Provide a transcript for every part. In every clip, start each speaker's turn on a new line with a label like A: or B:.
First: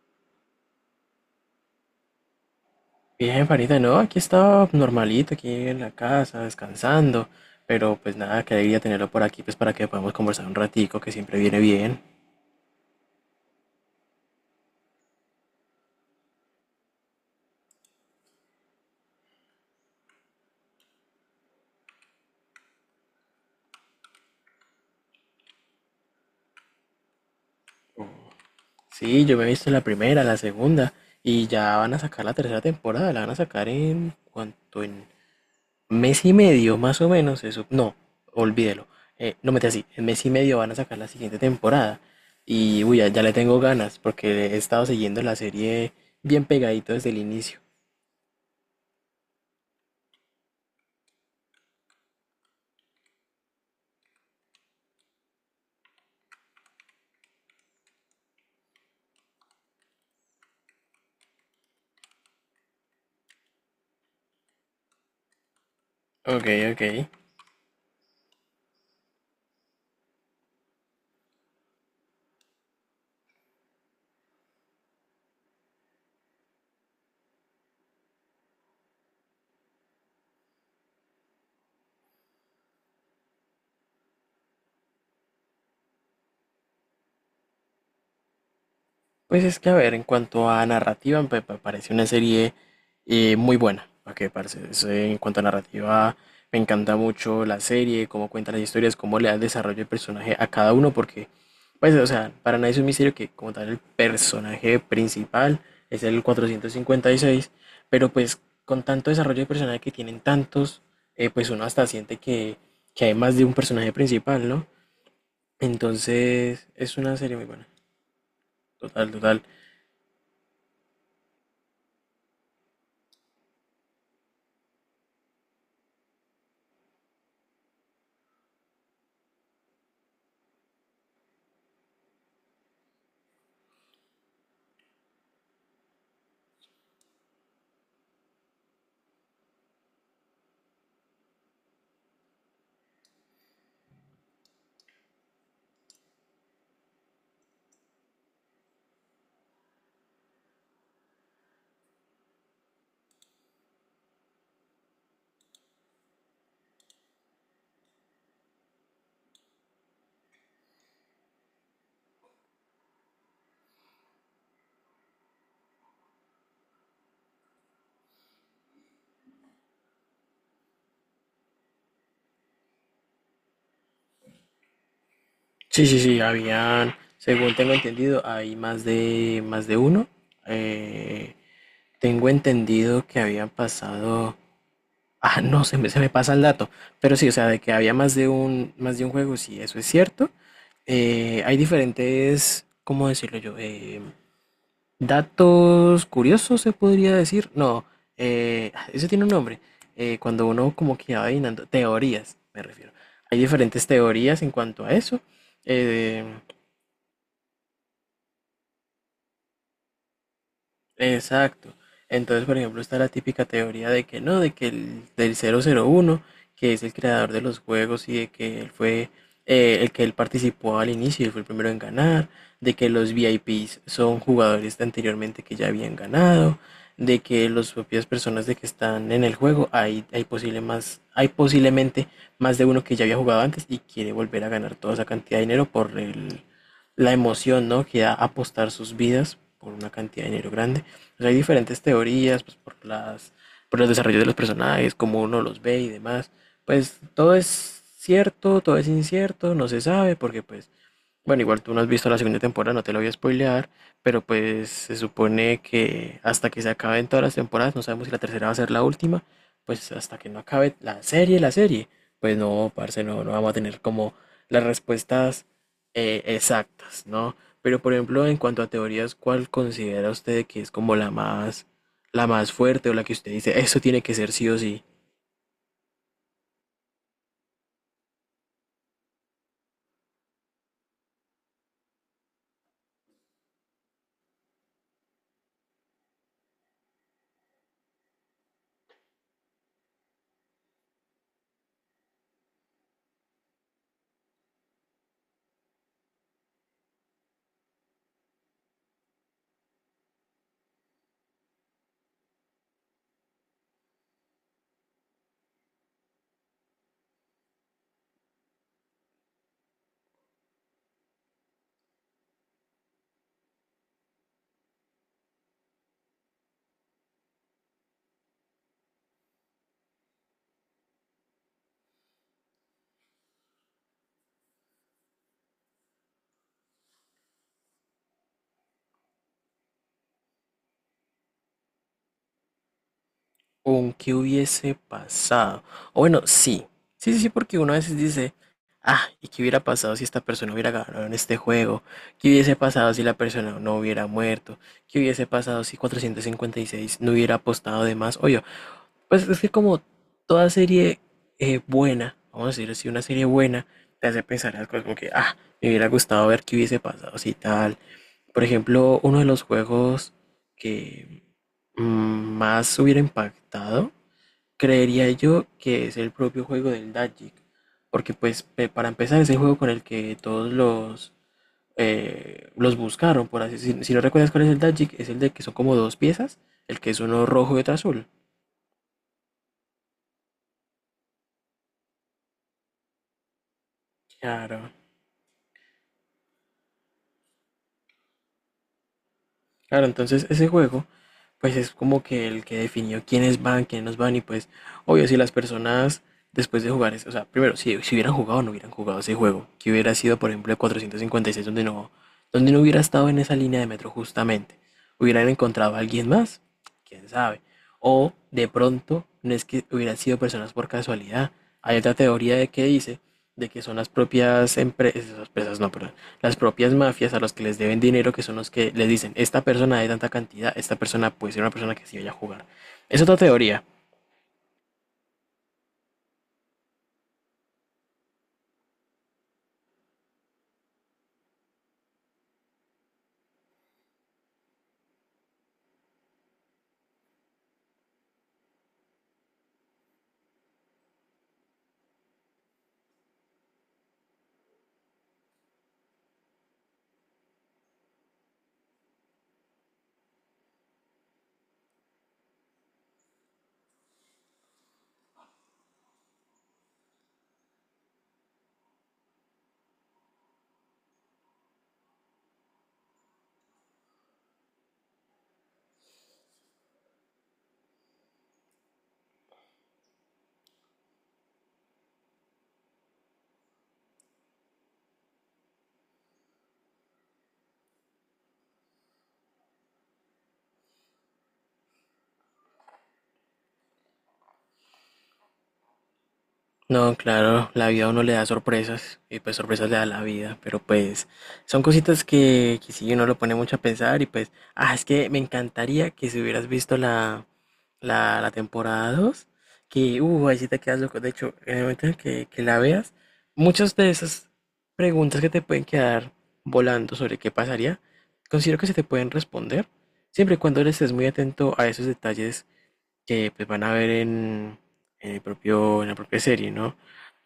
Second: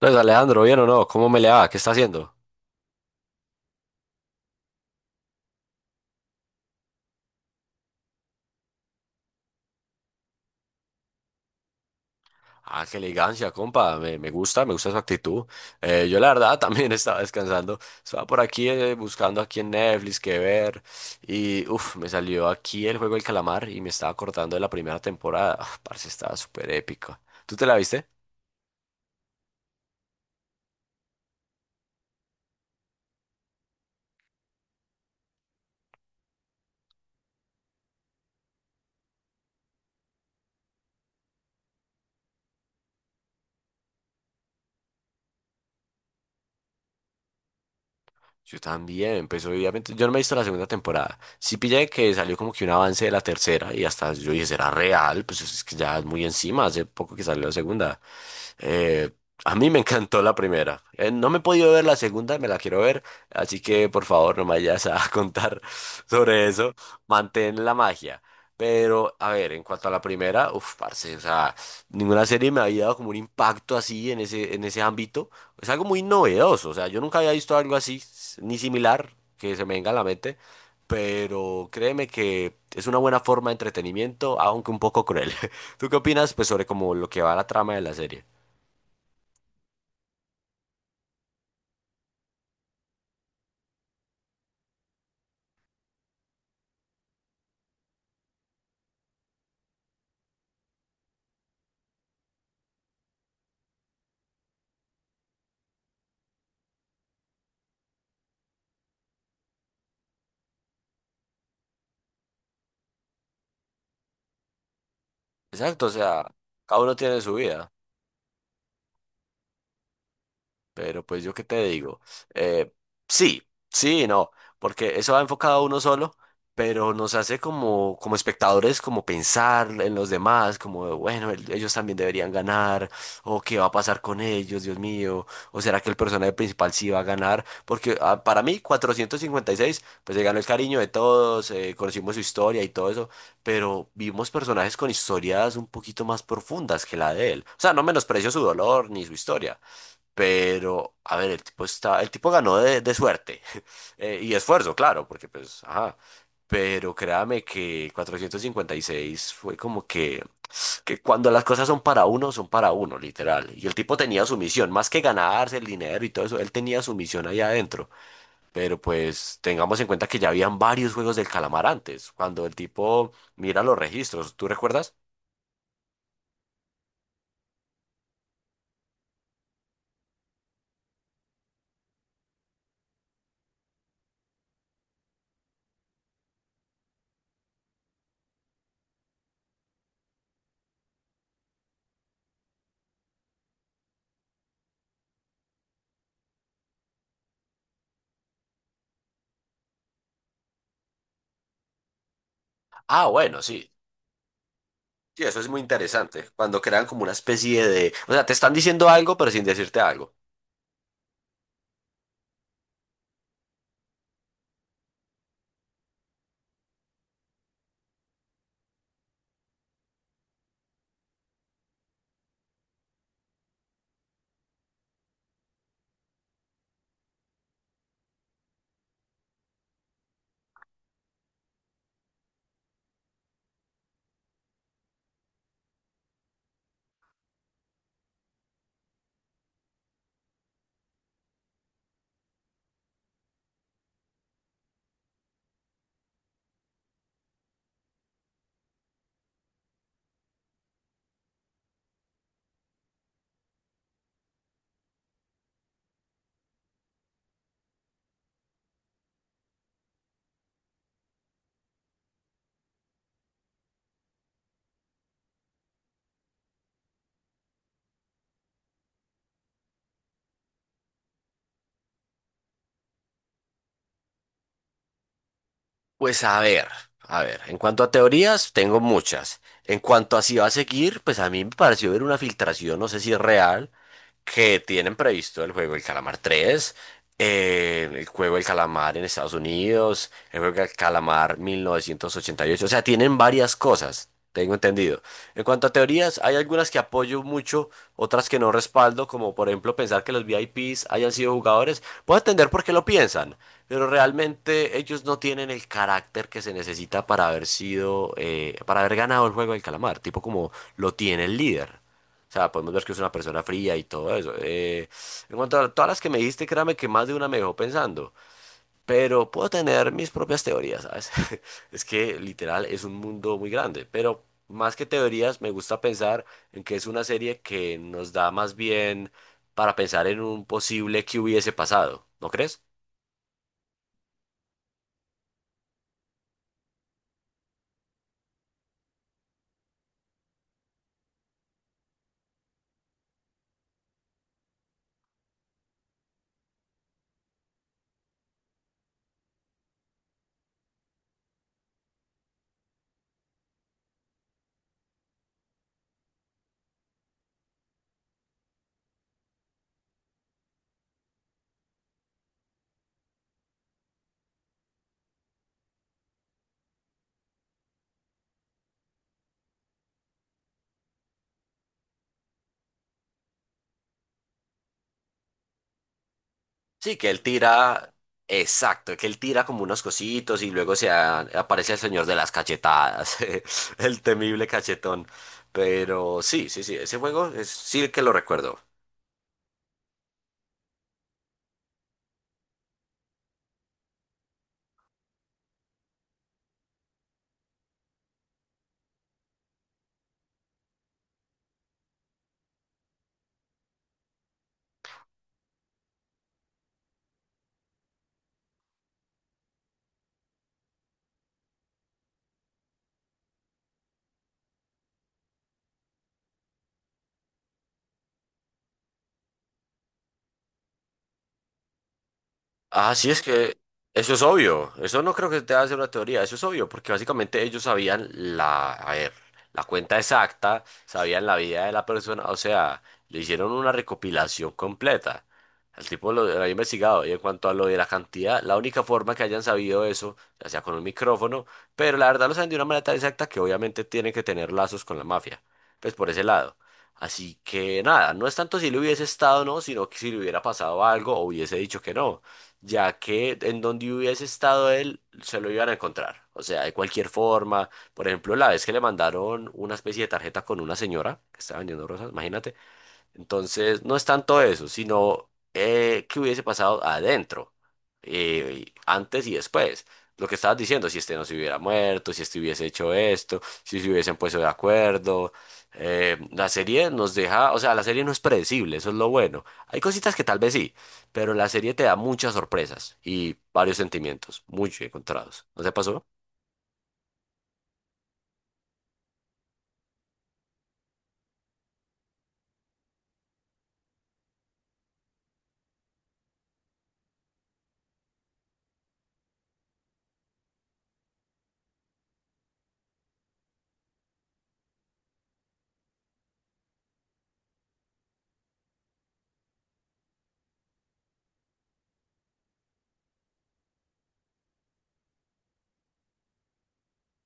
A: Entonces Alejandro, ¿bien o no? ¿Cómo me le va? ¿Qué está haciendo?
B: Bien, Farita, no, aquí estaba normalito, aquí en la casa, descansando, pero pues nada, qué alegría tenerlo por aquí, pues para que podamos conversar un ratico, que siempre viene bien.
A: Ah, qué elegancia, compa. Me gusta, me gusta su actitud. Yo la verdad también estaba descansando. Estaba por aquí buscando aquí en Netflix qué ver. Y uff, me salió aquí el juego del calamar y me estaba acordando de la primera temporada. Ah, parce, estaba súper épico. ¿Tú te la viste?
B: Sí, yo me he visto la primera, la segunda, y ya van a sacar la tercera temporada, la van a sacar en cuanto en mes y medio, más o menos, eso, no, olvídelo. No mete así, en mes y medio van a sacar la siguiente temporada, y uy, ya, ya le tengo ganas, porque he estado siguiendo la serie bien pegadito desde el inicio.
A: Yo también, pues obviamente yo no me he visto la segunda temporada. Sí pillé que salió como que un avance de la tercera y hasta yo dije, ¿será real? Pues es que ya es muy encima, hace poco que salió la segunda. Eh, a mí me encantó la primera. No me he podido ver la segunda, me la quiero ver. Así que por favor no me vayas a contar sobre
B: Ok,
A: eso.
B: ok.
A: Mantén la magia. Pero, a ver, en cuanto a la primera, uff, parce, o sea, ninguna serie me había dado como un impacto así en ese ámbito. Es algo muy novedoso, o sea, yo nunca había visto algo así, ni similar, que se me venga a la mente. Pero créeme que es una buena forma de entretenimiento, aunque un poco cruel. ¿Tú qué opinas, pues, sobre como lo que va la trama de la serie?
B: Pues es que, a ver, en cuanto a narrativa, me parece una serie muy buena. ¿Para qué, parce? Es, en cuanto a narrativa, me encanta mucho la serie, cómo cuenta las historias, cómo le da el desarrollo del personaje a cada uno, porque, pues, o sea, para nadie es un misterio que, como tal, el personaje principal es el 456, pero pues con tanto desarrollo de personaje que tienen tantos, pues uno hasta siente que, hay más de un personaje principal, ¿no?
A: Exacto, o sea,
B: Entonces,
A: cada uno
B: es una
A: tiene su
B: serie muy buena.
A: vida.
B: Total, total.
A: Pero pues yo qué te digo, eh, sí, sí, y no, porque eso va enfocado a uno solo, pero nos hace como, como espectadores, como pensar en los demás, como, bueno, ellos también deberían ganar, o qué va a pasar con ellos, Dios mío, o será que el personaje principal sí va a ganar, porque ah, para mí 456, pues se ganó el cariño de todos, conocimos su historia y todo eso, pero vimos personajes con historias un poquito más profundas que la de él, o sea, no menosprecio su dolor ni su historia, pero, a ver, el tipo está, el tipo ganó de suerte. Y esfuerzo, claro, porque pues, ajá. Pero créame que 456 fue como que cuando las cosas son para uno, literal. Y el tipo tenía su misión, más que ganarse el dinero y todo eso, él tenía su misión ahí adentro. Pero pues tengamos en cuenta que ya habían varios juegos del calamar antes, cuando el tipo mira los registros, ¿tú recuerdas?
B: Sí, sí, sí, habían, según tengo entendido, hay más de uno. Eh, Tengo entendido que habían pasado, ah, no, se me pasa el dato, pero sí, o sea, de que había más de un juego, sí, eso es cierto. Hay diferentes, ¿cómo decirlo yo? Datos curiosos, se podría decir. No, eso tiene un nombre. Cuando uno como que va adivinando, teorías, me refiero.
A: Ah,
B: Hay
A: bueno, sí.
B: diferentes teorías en cuanto a eso.
A: Sí, eso es muy
B: Eh,
A: interesante. Cuando crean como una especie de, o sea, te están diciendo algo, pero sin decirte algo.
B: Exacto. Entonces, por ejemplo, está la típica teoría de que no, de que el del 001, que es el creador de los juegos, y de que él fue el que él participó al inicio y fue el primero en ganar, de que los VIPs son jugadores de anteriormente que ya habían ganado, de que las propias personas de que están en el juego hay posiblemente más de uno que ya había jugado antes y quiere volver a ganar toda esa cantidad de dinero por la emoción, ¿no? Que da apostar sus vidas por una cantidad de dinero grande. Pues hay diferentes teorías, pues por los desarrollos de los personajes, cómo uno los ve y demás. Pues todo es cierto, todo es incierto, no se sabe, porque pues bueno, igual tú no has visto la segunda temporada, no te lo voy a spoilear, pero pues se supone que hasta que se acaben todas las temporadas, no sabemos si la tercera va a ser la última, pues hasta que no acabe la serie, pues no, parce, no, no vamos a tener como las respuestas exactas, ¿no? Pero por ejemplo, en cuanto a teorías, ¿cuál considera usted que es como la más fuerte, o la que usted dice, eso tiene que ser sí o sí?
A: Pues a ver, a ver. En cuanto a teorías, tengo muchas. En cuanto a si va a seguir, pues a mí me pareció ver una filtración, no sé si es real, que tienen previsto el juego El Calamar 3, el juego El Calamar en Estados Unidos, el juego El Calamar 1988. O sea, tienen varias cosas, tengo entendido. En cuanto a teorías, hay algunas que apoyo mucho, otras que no respaldo, como por ejemplo pensar que los VIPs hayan sido jugadores. Puedo entender por qué lo piensan, pero realmente ellos no tienen el carácter que se necesita para haber sido, para haber ganado el juego del calamar, tipo como lo tiene el líder. O sea, podemos ver que es una persona fría y todo eso. En cuanto a todas las que me dijiste, créame que más de una me dejó pensando. Pero puedo tener mis propias teorías, ¿sabes? Es que literal es un mundo muy grande, pero más que teorías me gusta pensar en que es una serie que nos da más bien para pensar en un posible que hubiese pasado, ¿no crees?
B: Con qué hubiese pasado. O bueno, sí. Sí, sí, sí, porque uno a veces dice, ah, ¿y qué hubiera pasado si esta persona hubiera ganado en este juego? ¿Qué hubiese pasado si la persona no hubiera muerto? ¿Qué hubiese pasado si 456 no hubiera apostado de más? Oye, pues es que como toda serie buena, vamos a decir así, una serie buena, te hace pensar en las cosas como que, ah, me hubiera gustado ver qué hubiese pasado si tal. Por ejemplo, uno de los juegos que más hubiera impactado, creería yo que es el propio juego del Magic, porque pues para empezar es el juego con el que todos los buscaron, por así si no recuerdas cuál es el Magic, es el de que son como dos piezas, el que
A: Sí,
B: es
A: que él
B: uno rojo y otro
A: tira,
B: azul.
A: exacto, que él tira como unos cositos y luego se aparece el señor de las cachetadas, el temible
B: Claro,
A: cachetón. Pero sí, sí, sí, ese juego es sí que lo recuerdo.
B: claro, entonces ese juego pues es como que el que definió quiénes van, quiénes nos van, y pues obvio si las personas después de jugar, o sea, primero si hubieran jugado o no hubieran jugado ese juego, que hubiera sido por ejemplo el 456 donde no hubiera estado en esa línea de metro justamente, hubieran encontrado a alguien más, quién sabe, o de pronto no es que hubieran sido personas por casualidad. Hay otra teoría de que dice de que son las propias empresas, empresas no, pero las propias mafias a los que les deben dinero, que son los que les dicen, esta persona de tanta cantidad, esta persona puede ser una persona que sí vaya a jugar.
A: Ah,
B: Es
A: sí,
B: otra
A: es que
B: teoría.
A: eso es obvio. Eso no creo que te hacer una teoría. Eso es obvio, porque básicamente ellos sabían la, a ver, la cuenta exacta, sabían la vida de la persona. O sea, le hicieron una recopilación completa. El tipo lo había investigado. Y en cuanto a lo de la cantidad, la única forma que hayan sabido eso, ya sea con un micrófono, pero la verdad lo saben de una manera tan exacta que obviamente tienen que tener lazos con la mafia. Pues por ese lado. Así que nada, no es tanto si le hubiese estado o no, sino que si le hubiera pasado algo o hubiese dicho que no, ya que en donde hubiese estado él, se lo iban a encontrar. O sea, de cualquier forma, por ejemplo, la vez que le mandaron una especie de tarjeta con una señora que estaba vendiendo rosas, imagínate, entonces, no es tanto eso, sino qué hubiese pasado adentro, antes y después. Lo que estabas diciendo, si este no se hubiera muerto, si este hubiese hecho esto, si se hubiesen puesto de acuerdo. La serie nos deja, o sea, la serie no es predecible, eso es lo bueno. Hay cositas que tal vez sí, pero la serie te da muchas sorpresas y varios sentimientos, muy encontrados. ¿No te pasó?
B: No, claro, la vida a uno le da sorpresas y pues sorpresas le da la vida, pero pues son cositas que sí uno lo pone mucho a pensar, y pues, ah, es que me encantaría que si hubieras visto la temporada 2 que, ahí sí te quedas loco. De hecho, en el momento en que, la veas, muchas de esas preguntas que te pueden quedar volando sobre qué pasaría, considero que se te pueden responder, siempre y cuando le estés muy atento a esos detalles que pues, van a ver en el propio, en la propia serie, ¿no?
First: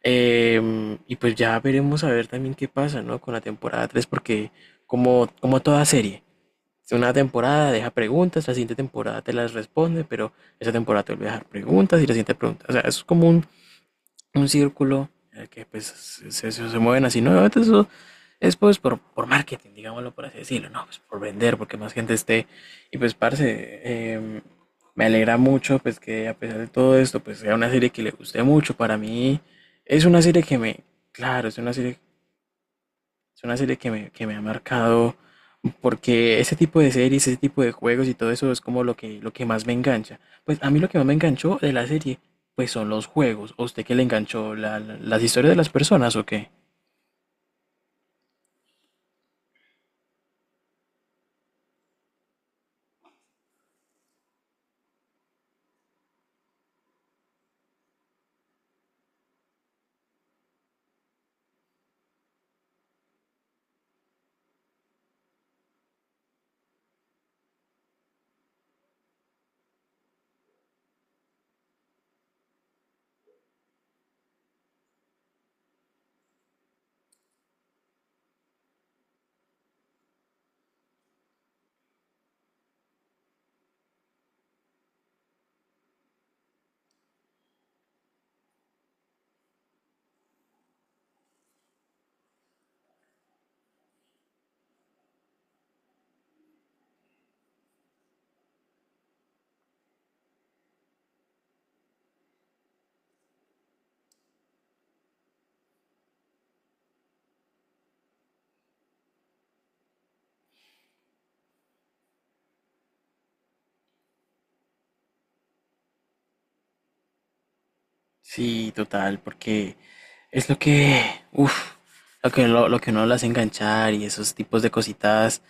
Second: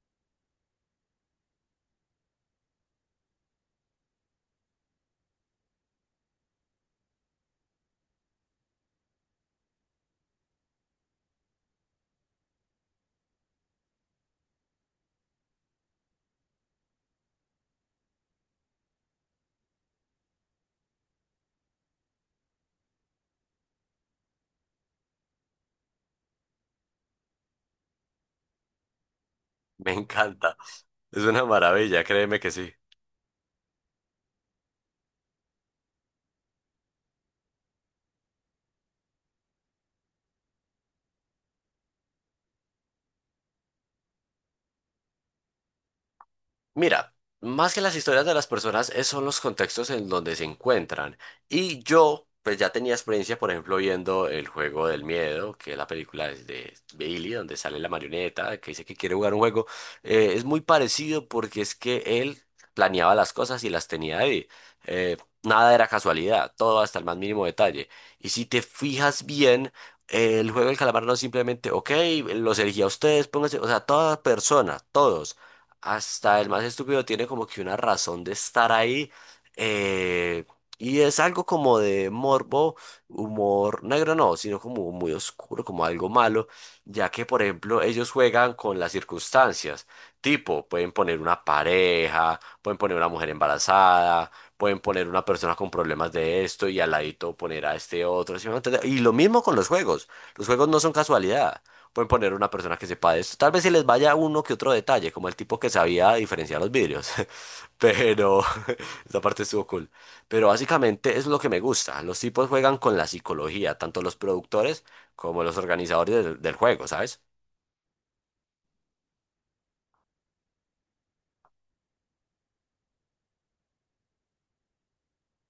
B: Y pues ya veremos a ver también qué pasa, ¿no? Con la temporada tres, porque como toda serie, una temporada deja preguntas, la siguiente temporada te las responde, pero esa temporada te vuelve a dejar preguntas y la siguiente pregunta. O sea, es como un círculo en el que pues, se mueven así, ¿no? Obviamente eso es pues por marketing, digámoslo por así decirlo, ¿no? Pues por vender, porque más gente esté. Y pues, parce, eh, me alegra mucho pues que a pesar de todo esto, pues sea una serie que le guste mucho. Para mí
A: Me
B: es una serie
A: encanta.
B: que me,
A: Es una
B: claro,
A: maravilla, créeme que sí.
B: es una serie que me ha marcado, porque ese tipo de series, ese tipo de juegos y todo eso es como lo que, más me engancha. Pues a mí lo que más me enganchó de la serie, pues son los juegos. ¿A usted qué le enganchó? ¿Las historias de las personas o qué?
A: Mira, más que las historias de las personas, son los contextos en donde se encuentran. Y yo, pues ya tenía experiencia, por ejemplo, viendo El Juego del Miedo, que es la película de Billy, donde sale la marioneta, que dice que quiere jugar un juego. Es muy parecido porque es que él planeaba las cosas y las tenía ahí. Eh, nada era casualidad, todo hasta el más mínimo detalle. Y si te fijas bien, el juego del calamar no es simplemente, ok, los elegí a ustedes, pónganse, o sea, toda persona, todos. Hasta el más estúpido tiene como que una razón de estar ahí. eh, y es algo como de morbo, humor negro no, sino como muy oscuro, como algo malo, ya que por ejemplo ellos juegan con las circunstancias. Tipo, pueden poner una pareja, pueden poner una mujer embarazada, pueden poner una persona con problemas de esto y al ladito poner a este otro. ¿Sí me va a entender? Y lo mismo con los juegos. Los juegos no son casualidad. Pueden poner una persona que sepa de esto. Tal vez se les vaya uno que otro detalle, como el tipo que sabía diferenciar los vidrios. Pero esa parte estuvo cool. Pero básicamente es lo que me gusta. Los tipos juegan con la psicología, tanto los productores como los organizadores del juego, ¿sabes?
B: Sí, total, porque es lo que, uff, lo que uno las hace enganchar, y esos tipos de cositas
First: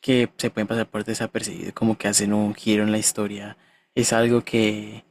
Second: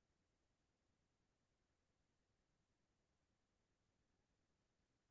B: que se pueden pasar por desapercibido, como que hacen un giro en la historia. Es algo que,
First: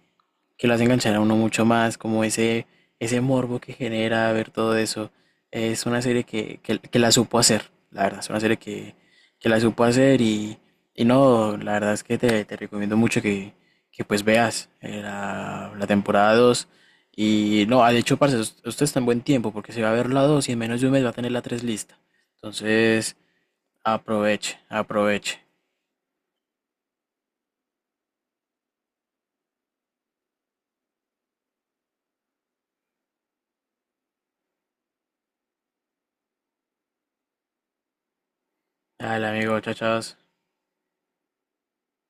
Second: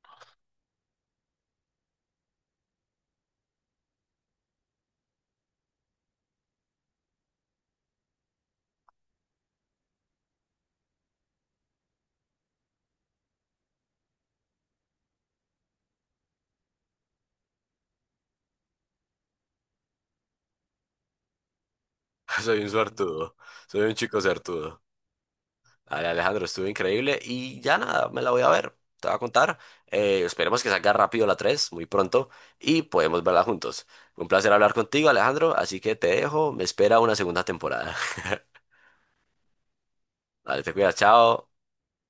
B: lo hace enganchar a uno mucho más, como ese morbo que genera ver todo eso. Es una serie que, que la supo hacer, la verdad, es una serie que, la supo hacer, y no, la verdad es que te recomiendo mucho que, pues veas la temporada dos, y no, ah, de hecho, parce, usted está en buen tiempo porque se va a ver la 2 y en menos de un mes va a tener la 3 lista.
A: Soy un
B: Entonces,
A: suertudo. Soy un chico
B: aproveche,
A: suertudo.
B: aproveche.
A: Dale, Alejandro, estuvo increíble y ya nada, me la voy a ver, te voy a contar. Esperemos que salga rápido la 3 muy pronto, y podemos verla juntos. Un placer hablar contigo, Alejandro, así que te dejo, me espera una segunda temporada.
B: Dale, amigo, chao, chao.
A: Dale, te cuidas, chao.